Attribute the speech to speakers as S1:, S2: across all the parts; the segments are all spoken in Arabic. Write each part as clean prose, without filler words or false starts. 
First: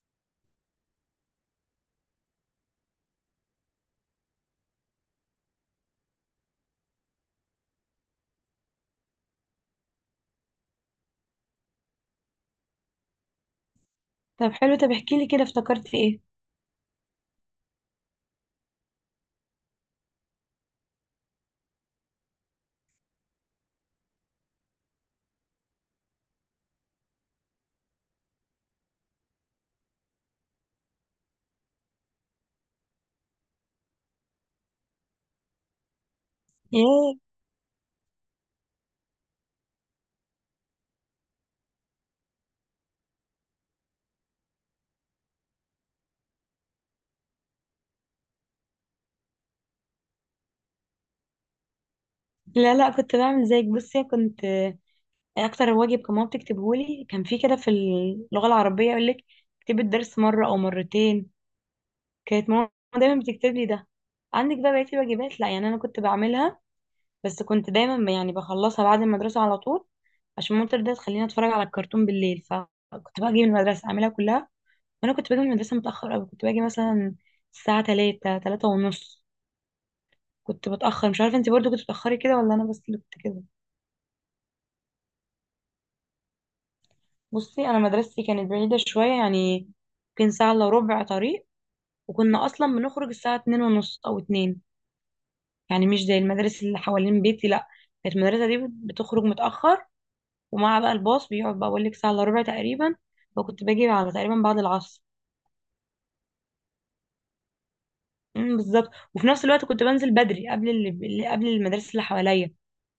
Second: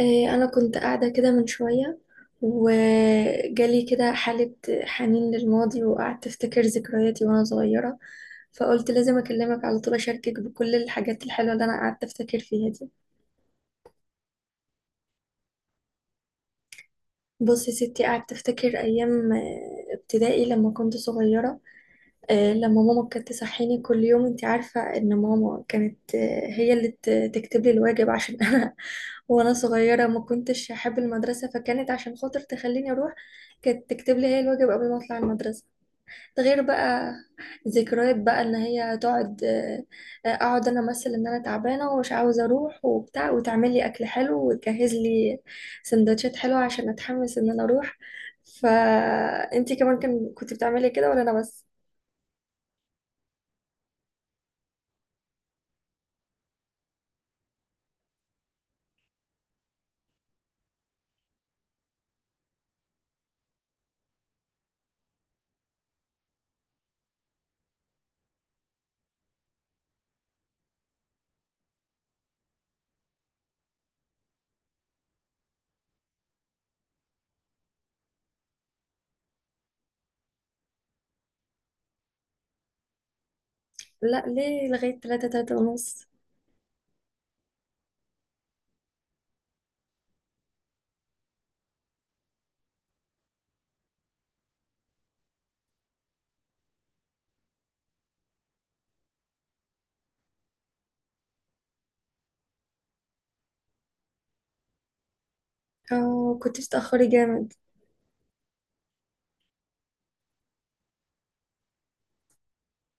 S1: إيه، أنا كنت قاعدة كده من شوية وجالي كده حالة حنين للماضي وقعدت أفتكر ذكرياتي وأنا صغيرة. فقلت لازم أكلمك على طول أشاركك بكل الحاجات الحلوة اللي أنا قعدت أفتكر فيها دي.
S2: طب حلو، طب احكي لي كده افتكرت في ايه
S1: بص يا ستي، قعدت أفتكر أيام ابتدائي لما كنت صغيرة. لما ماما كانت تصحيني كل يوم، انت عارفة ان ماما كانت، هي اللي تكتب لي الواجب عشان انا وانا صغيرة ما كنتش احب المدرسة، فكانت عشان خاطر تخليني اروح كانت تكتب لي هي الواجب قبل ما اطلع المدرسة. ده غير بقى
S2: ايه
S1: ذكريات بقى ان هي تقعد، اقعد انا امثل ان انا تعبانة ومش عاوزة اروح وبتاع، وتعمل لي اكل حلو وتجهز لي سندوتشات حلوة عشان اتحمس ان انا اروح. فانتي كمان كنت بتعملي كده ولا انا بس؟
S2: لا لا، كنت بعمل زيك. بصي كنت اكتر واجب كان ماما بتكتبه لي كان في كده في اللغه العربيه يقول لك اكتبي الدرس مره او مرتين. كانت ماما دايما بتكتب لي ده. عندك بقى بقيه الواجبات، لا يعني انا كنت بعملها، بس كنت دايما يعني بخلصها بعد المدرسه على طول عشان ماما ترضى تخليني اتفرج على الكرتون بالليل. فكنت بقى اجي من المدرسه اعملها كلها. وانا كنت باجي من المدرسه متاخر قوي، كنت باجي مثلا الساعه 3 3 ونص. كنت بتأخر، مش عارفة انت برضو كنت بتأخري كده ولا انا بس اللي كنت كده؟
S1: لا ليه، لغاية تلاتة، تلاتة ونص.
S2: بصي انا مدرستي كانت بعيدة شوية يعني يمكن ساعة الا ربع طريق، وكنا اصلا بنخرج الساعة 2:30 او اتنين، يعني مش زي المدارس اللي حوالين بيتي. لا، كانت المدرسة دي بتخرج متأخر. ومع بقى الباص بيقعد بقى اقول لك ساعة الا ربع تقريبا، فكنت باجي على تقريبا بعد العصر.
S1: اه كنتش تأخري جامد.
S2: بالظبط. وفي نفس الوقت كنت بنزل بدري قبل قبل المدارس اللي حواليا.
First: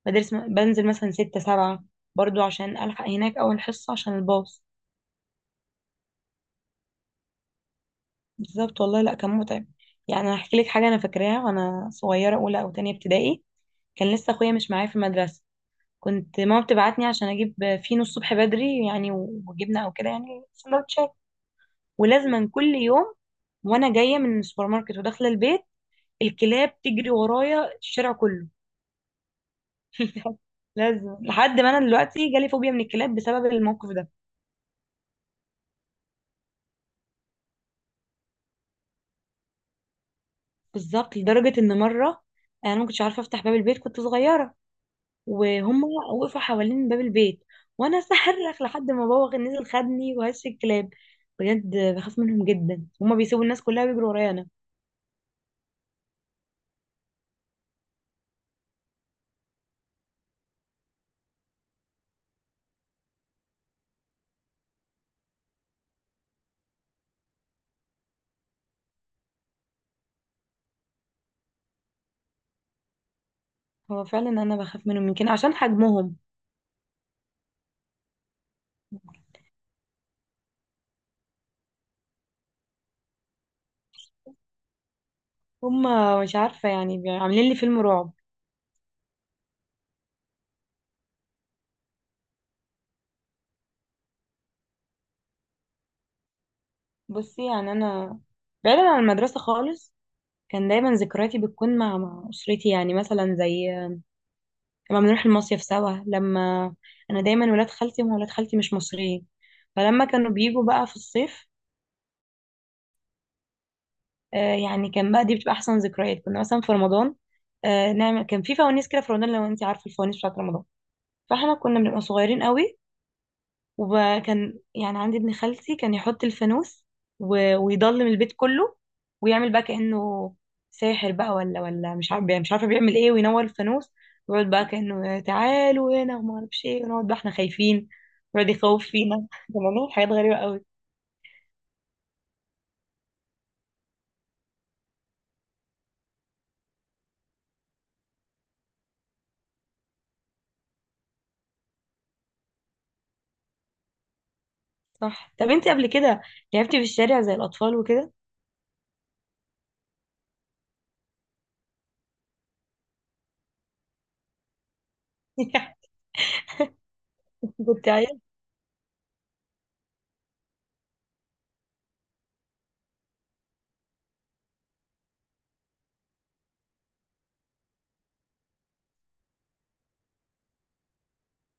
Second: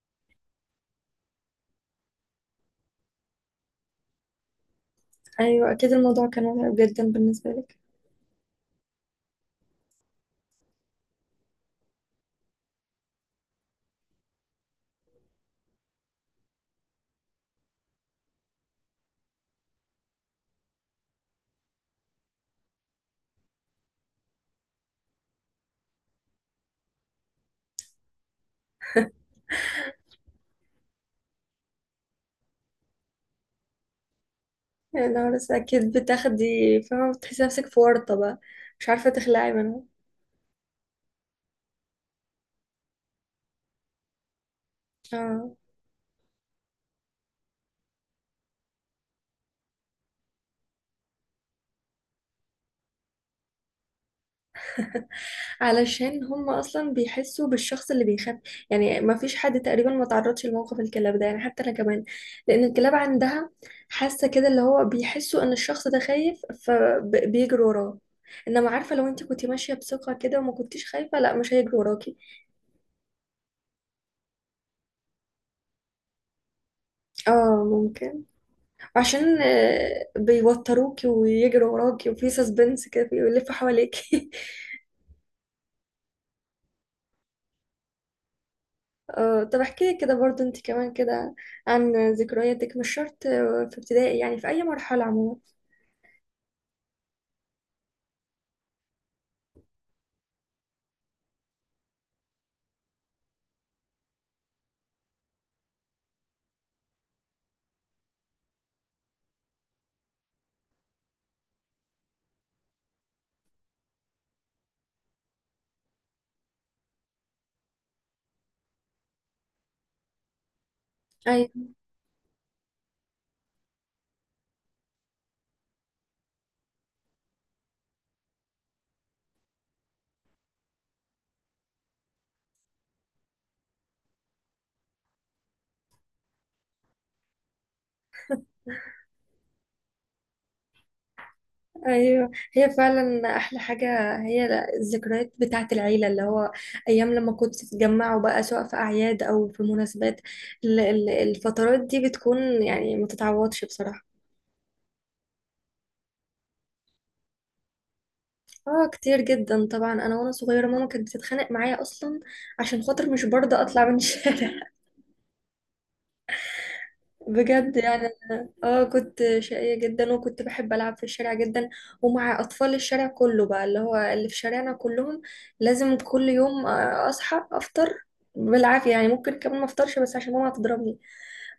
S2: مدارس بنزل مثلا ستة سبعة، برضو عشان ألحق هناك أول حصة عشان الباص.
S1: أيوة أكيد الموضوع كان مرعب جدا بالنسبة لك.
S2: بالظبط والله، لا كان متعب. يعني انا هحكي لك حاجه انا فاكراها وانا صغيره اولى او تانية ابتدائي. كان لسه اخويا مش معايا في المدرسه. كنت ماما بتبعتني عشان اجيب فينو الصبح بدري، يعني وجبنه او كده، يعني سندوتشات. ولازما كل يوم وانا جايه من السوبر ماركت وداخله البيت الكلاب تجري ورايا الشارع كله. لازم لحد ما انا دلوقتي جالي فوبيا من الكلاب بسبب الموقف ده.
S1: يا نهار أسود، أكيد بتاخدي فاهمة بتحسي نفسك في ورطة بقى مش عارفة تخلعي منها.
S2: بالظبط لدرجه ان مره انا ما كنتش عارفه افتح باب البيت، كنت صغيره،
S1: اه.
S2: وهم وقفوا حوالين باب البيت وانا صرخ لحد ما بابا كان نزل خدني وهش الكلاب. بجد بخاف منهم جدا، هما بيسيبوا الناس كلها بيجروا ورايا انا.
S1: علشان هم أصلا بيحسوا بالشخص اللي بيخاف. يعني ما فيش حد تقريبا ما تعرضش لموقف الكلاب ده، يعني حتى أنا كمان، لأن الكلاب عندها حاسة كده اللي هو بيحسوا إن الشخص ده خايف، فبيجروا وراه. انما عارفه لو انت كنتي ماشيه بثقه كده وما كنتيش خايفه، لا مش هيجروا وراكي.
S2: هو فعلا انا بخاف منهم يمكن عشان حجمهم.
S1: اه ممكن. عشان بيوتروكي ويجروا وراكي وفي سسبنس كده بيلفوا حواليكي.
S2: هما مش عارفه يعني عاملين لي فيلم رعب.
S1: اه، طب احكي لي كده برضو انت كمان كده عن ذكرياتك، مش شرط في ابتدائي، يعني في اي مرحلة عموما.
S2: بصي يعني انا بعيدا عن المدرسه خالص، كان دايما ذكرياتي بتكون مع اسرتي، يعني مثلا زي لما بنروح المصيف سوا، لما انا دايما ولاد خالتي، هم ولاد خالتي مش مصريين، فلما كانوا بيجوا بقى في الصيف يعني كان بقى دي بتبقى احسن ذكريات. كنا مثلا في رمضان نعمل كان في فوانيس كده في رمضان، لو انت عارفه الفوانيس بتاعت رمضان. فاحنا
S1: ايوه.
S2: كنا بنبقى صغيرين قوي، وكان يعني عندي ابن خالتي كان يحط الفانوس ويضلم البيت كله ويعمل بقى كأنه ساحر بقى، ولا مش عارفه بيعمل ايه، وينور الفانوس ويقعد بقى كأنه تعالوا هنا وما اعرفش ايه، ونقعد بقى احنا خايفين ويقعد يخوف فينا. كنا بنعمل حاجات غريبه قوي.
S1: ايوه هي فعلا احلى حاجة، هي الذكريات بتاعة العيلة، اللي هو ايام لما كنتوا تتجمعوا بقى سواء في اعياد او في مناسبات، الفترات دي بتكون يعني ما تتعوضش بصراحة.
S2: صح. طب انت قبل كده لعبتي في الشارع زي الاطفال وكده؟
S1: اه كتير جدا طبعا، انا وانا صغيره ماما كانت بتتخانق معايا اصلا عشان خاطر مش برضه اطلع من الشارع. بجد
S2: كنت.
S1: يعني. اه كنت شقيه جدا، وكنت بحب العب في الشارع جدا ومع اطفال الشارع كله بقى، اللي هو اللي في شارعنا كلهم. لازم كل يوم اصحى افطر بالعافيه، يعني ممكن كمان ما افطرش بس عشان ماما هتضربني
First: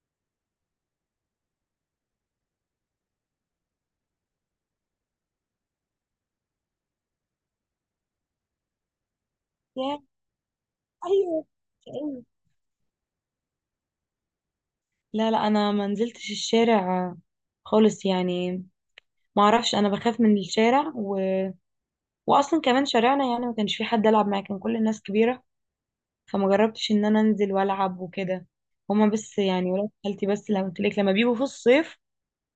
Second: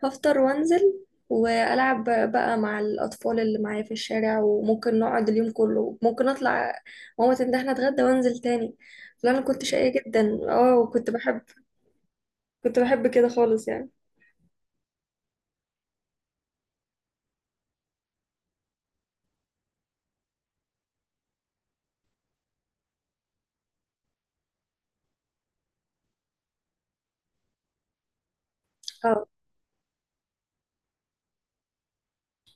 S1: هفطر وانزل والعب بقى مع الاطفال اللي معايا في الشارع، وممكن نقعد اليوم كله، ممكن اطلع ماما تندهني اتغدى وانزل تاني. لا انا كنت شقية
S2: ياه،
S1: جدا، اه، وكنت بحب
S2: ايوه، أيوة.
S1: كنت بحب كده خالص يعني.
S2: لا لا، انا ما نزلتش الشارع خالص يعني. ما اعرفش، انا بخاف من الشارع، و... واصلا كمان شارعنا يعني ما كانش في حد العب معاه، كان كل الناس كبيره، فما جربتش ان انا انزل والعب وكده. هما
S1: اه.
S2: بس يعني ولاد خالتي بس لما قلت لك لما بيجوا في الصيف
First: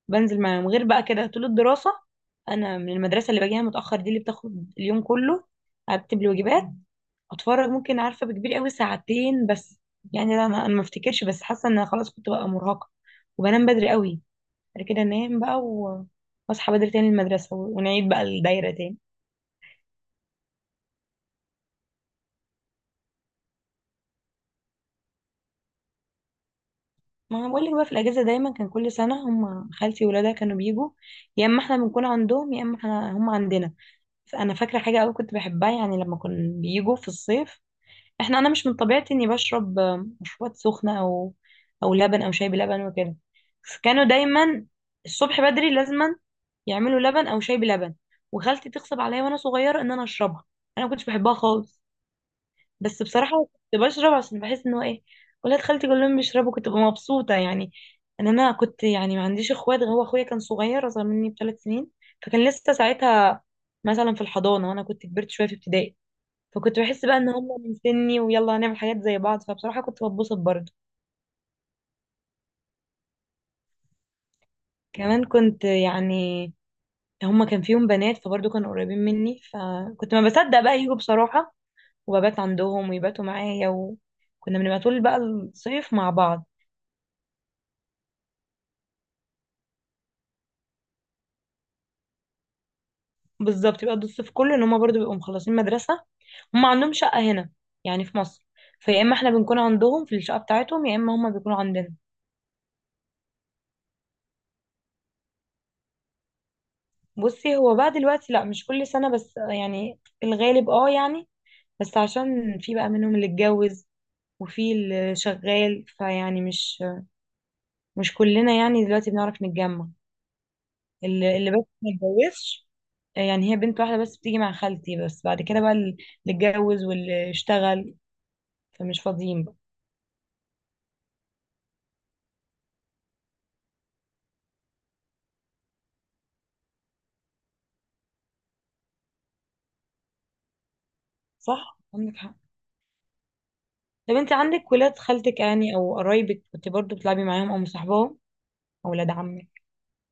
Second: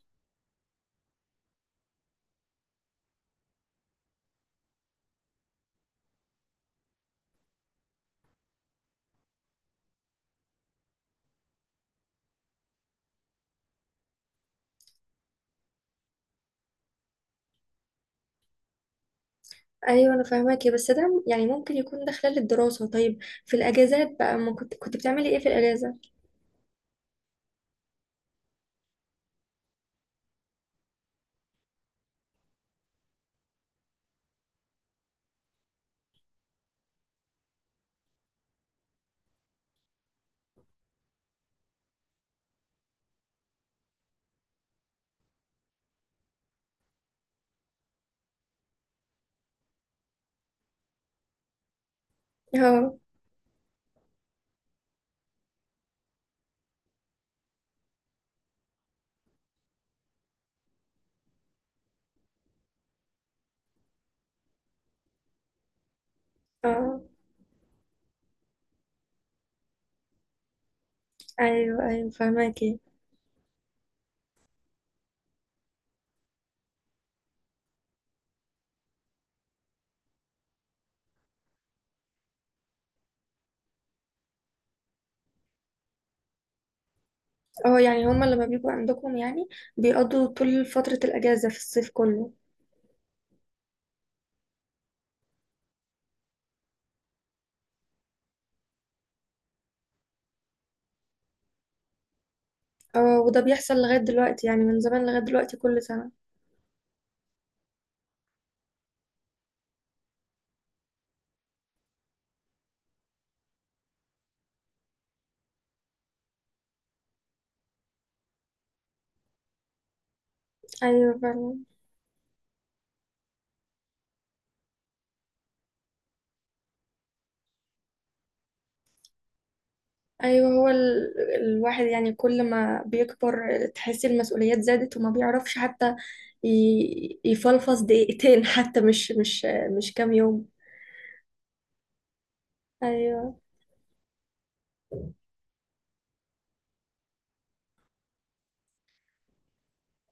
S2: بنزل معاهم. غير بقى كده طول الدراسه انا من المدرسه اللي باجيها متاخر دي اللي بتاخد اليوم كله. ارتب الواجبات، اتفرج ممكن عارفه بكبير قوي ساعتين بس. يعني لا، ما أنا ما افتكرش، بس حاسه ان أنا خلاص كنت بقى مرهقه وبنام بدري قوي بعد كده انام بقى واصحى بدري تاني المدرسه ونعيد بقى الدايره تاني.
S1: ايوه انا فاهماكي، بس ده يعني ممكن يكون ده خلال الدراسة، طيب في الاجازات بقى ما كنت بتعملي ايه في الاجازة؟
S2: ما أنا بقول لك، بقى في الاجازه دايما كان كل سنه هم خالتي وولادها كانوا بيجوا، يا اما احنا بنكون عندهم يا اما احنا هم عندنا. فانا فاكره حاجه قوي كنت بحبها يعني لما كنا بيجوا في الصيف. احنا انا مش من طبيعتي اني بشرب مشروبات سخنه او او لبن او شاي بلبن وكده، فكانوا دايما الصبح بدري لازما يعملوا لبن او شاي بلبن وخالتي تغصب عليا وانا صغيره ان انا اشربها. انا ما كنتش بحبها خالص،
S1: اه.
S2: بس بصراحه كنت بشرب عشان بحس ان هو ايه، ولاد خالتي كلهم بيشربوا كنت ببقى مبسوطه. يعني ان انا كنت يعني ما عنديش اخوات، هو اخويا كان صغير اصغر مني بـ3 سنين، فكان لسه ساعتها مثلا في الحضانه، وانا كنت كبرت شويه في ابتدائي، فكنت
S1: اه
S2: بحس بقى ان هم من سني ويلا هنعمل حاجات زي بعض، فبصراحة كنت بتبسط برضه.
S1: ايوه ايوه فاهماكي.
S2: كمان كنت يعني هم كان فيهم بنات فبرضه كانوا قريبين مني، فكنت ما بصدق بقى يجوا بصراحة وببات عندهم ويباتوا معايا، وكنا بنبقى طول بقى الصيف مع بعض.
S1: اه، يعني هما لما بيبقوا عندكم يعني بيقضوا طول فترة الاجازة في الصيف كله.
S2: بالظبط بيقضوا الصيف كله ان هم برضه بيبقوا مخلصين مدرسة. هم عندهم شقة هنا يعني في مصر، فيا اما احنا بنكون عندهم في الشقة بتاعتهم يا اما هم بيكونوا عندنا.
S1: اه وده بيحصل لغاية دلوقتي، يعني من زمان لغاية دلوقتي كل سنة؟
S2: بصي هو بقى دلوقتي لا مش كل سنة، بس يعني الغالب اه يعني. بس عشان في بقى منهم اللي اتجوز وفي اللي شغال، فيعني مش كلنا يعني دلوقتي بنعرف نتجمع.
S1: أيوة
S2: اللي
S1: فعلا.
S2: بس ما اتجوزش يعني هي بنت واحدة بس بتيجي مع خالتي، بس بعد كده بقى اللي اتجوز واللي اشتغل فمش فاضيين بقى.
S1: أيوة هو الواحد يعني كل ما بيكبر تحسي المسؤوليات زادت وما بيعرفش حتى يفلفص دقيقتين حتى مش كام يوم.
S2: صح عندك حق.
S1: أيوة.
S2: طب انت عندك ولاد خالتك يعني او قرايبك كنت برضو بتلعبي معاهم او مصاحباهم او ولاد عمك؟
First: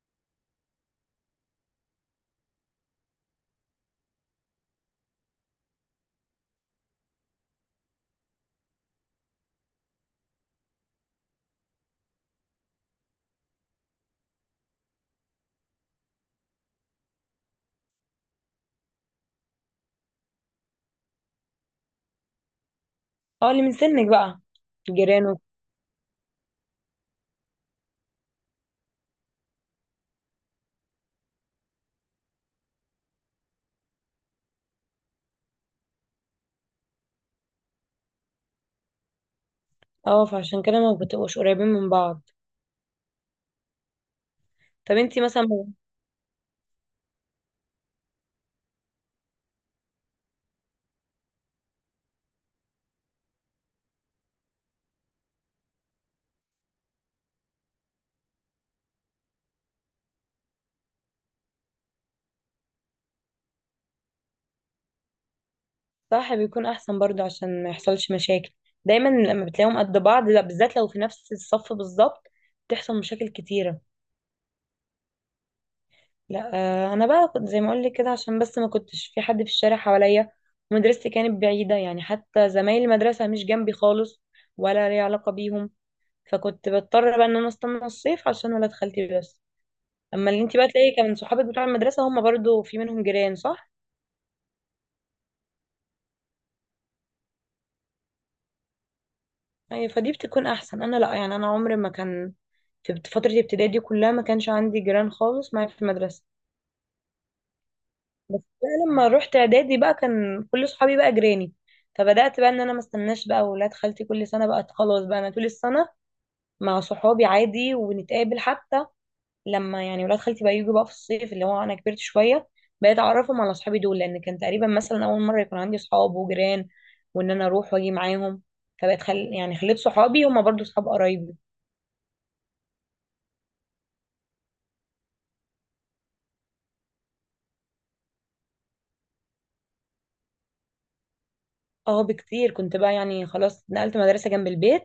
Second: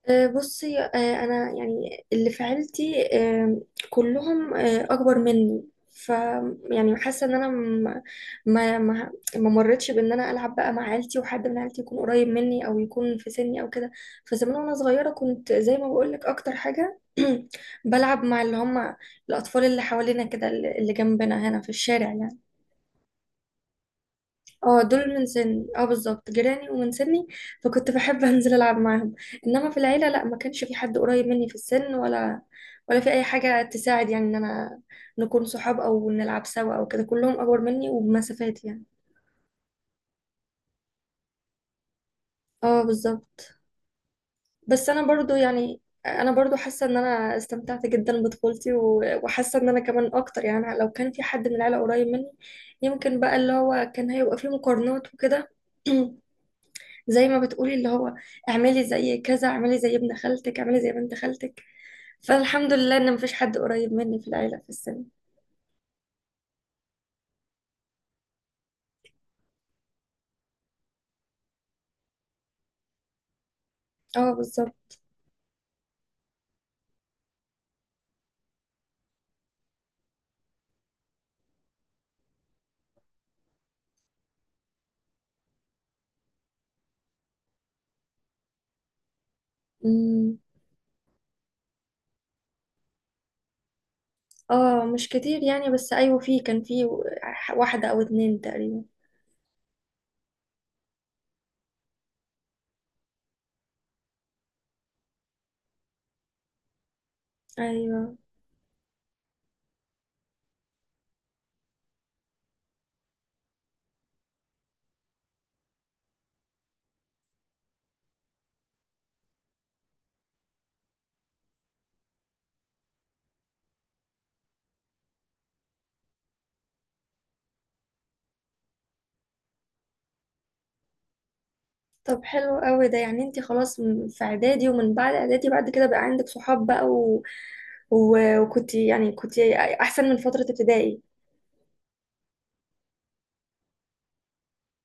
S1: بصي انا يعني اللي في عيلتي كلهم اكبر مني، ف يعني حاسه ان انا، ما ما ما مرتش بان انا العب بقى مع عيلتي وحد من عيلتي يكون قريب مني او يكون في سني او كده. فزمان وانا صغيره كنت زي ما بقول لك اكتر حاجه بلعب مع اللي هم الاطفال اللي حوالينا كده، اللي جنبنا هنا في الشارع يعني.
S2: اه اللي من سنك بقى.
S1: اه دول من
S2: جيرانه.
S1: سني، اه بالظبط، جيراني ومن سني، فكنت بحب انزل العب معاهم. انما في العيله لا، ما كانش في حد قريب مني في السن، ولا في اي حاجه تساعد يعني ان انا نكون صحاب او نلعب سوا او كده، كلهم اكبر مني وبمسافات يعني.
S2: اه، فعشان كده ما بتبقوش قريبين من بعض.
S1: اه بالظبط. بس
S2: طب
S1: انا
S2: انت
S1: برضو
S2: مثلا.
S1: يعني انا برضو حاسه ان انا استمتعت جدا بطفولتي وحاسه ان انا كمان اكتر، يعني لو كان في حد من العيله قريب مني يمكن بقى اللي هو كان هيبقى فيه مقارنات وكده. زي ما بتقولي اللي هو اعملي زي كذا، اعملي زي ابن خالتك، اعملي زي بنت خالتك، فالحمد لله ان مفيش حد قريب مني في العيلة في السن.
S2: صح بيكون احسن برضو عشان ما يحصلش مشاكل، دايما لما بتلاقيهم قد بعض، لا بالذات لو في نفس الصف بالظبط بتحصل مشاكل كتيرة.
S1: اه بالظبط.
S2: لا انا بقى كنت زي ما اقول لك كده، عشان بس ما كنتش في حد في الشارع حواليا، ومدرستي كانت بعيدة يعني حتى زمايل المدرسة مش جنبي خالص ولا لي علاقة بيهم، فكنت بضطر بقى ان انا استنى الصيف عشان ولاد خالتي بس. اما
S1: أمم.
S2: اللي انت بقى تلاقي كان صحابك بتوع المدرسة هم برضو في منهم جيران، صح؟
S1: اه مش كتير يعني، بس ايوه في، كان في واحدة او اتنين تقريبا.
S2: أيوة فدي بتكون أحسن. أنا لأ، يعني أنا عمري ما كان في فترة ابتدائي دي كلها ما كانش عندي جيران خالص معايا في المدرسة.
S1: ايوه.
S2: بس بقى لما رحت إعدادي بقى كان كل صحابي بقى جيراني، فبدأت بقى إن أنا ما استناش بقى ولاد خالتي كل سنة. بقى خلاص بقى أنا طول السنة مع صحابي عادي ونتقابل حتى لما يعني ولاد خالتي بقى يجوا بقى في الصيف اللي هو أنا كبرت شوية. بقيت أعرفهم على صحابي دول لأن كان تقريبا مثلا أول مرة يكون عندي صحاب وجيران، وإن أنا أروح وأجي معاهم، فبقت يعني خليت صحابي هما برضو صحاب قرايبي.
S1: طب حلو قوي ده، يعني انت خلاص في اعدادي ومن بعد اعدادي بعد كده بقى عندك صحاب بقى وكنت يعني كنت احسن من فترة ابتدائي.
S2: اه بكتير، كنت بقى يعني خلاص نقلت مدرسة جنب البيت،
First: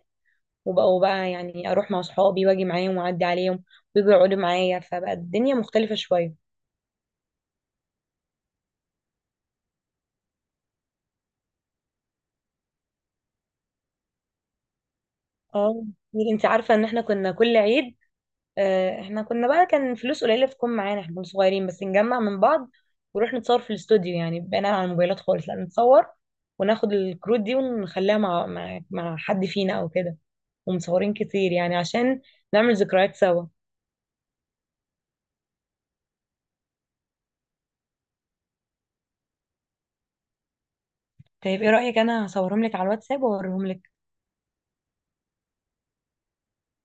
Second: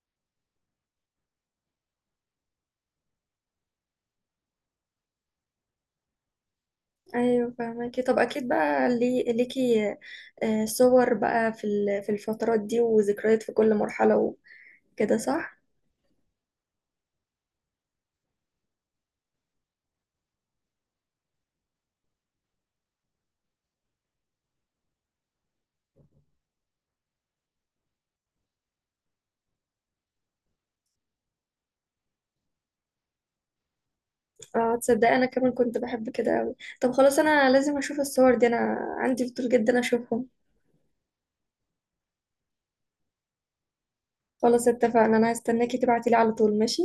S2: وبقوا بقى يعني اروح مع صحابي واجي معاهم واعدي عليهم ويجوا يقعدوا معايا، فبقى الدنيا مختلفة شوية.
S1: ايوه فاهمكي، طب اكيد بقى لي صور بقى في في الفترات دي وذكريات في كل مرحله وكده صح؟
S2: اه. انت عارفة ان احنا كنا كل عيد احنا كنا بقى كان فلوس قليلة تكون معانا، احنا كنا صغيرين بس نجمع من بعض ونروح نتصور في الاستوديو، يعني بقينا على الموبايلات خالص لا، نتصور وناخد الكروت دي ونخليها مع حد فينا او كده، ومصورين كتير يعني عشان نعمل ذكريات سوا.
S1: اه. تصدقي انا كمان كنت بحب كده قوي. طب خلاص انا لازم اشوف الصور دي، انا عندي فضول جدا اشوفهم.
S2: طيب ايه رأيك انا هصورهم لك على الواتساب واوريهم لك.
S1: خلاص اتفقنا، انا هستناكي تبعتي لي على طول، ماشي.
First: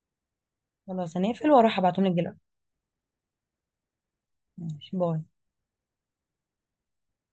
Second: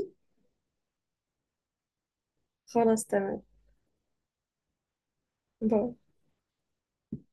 S2: خلاص هنقفل واروح ابعتهم لك دلوقتي.
S1: خلاص تمام.
S2: ماشي، باي.
S1: باي.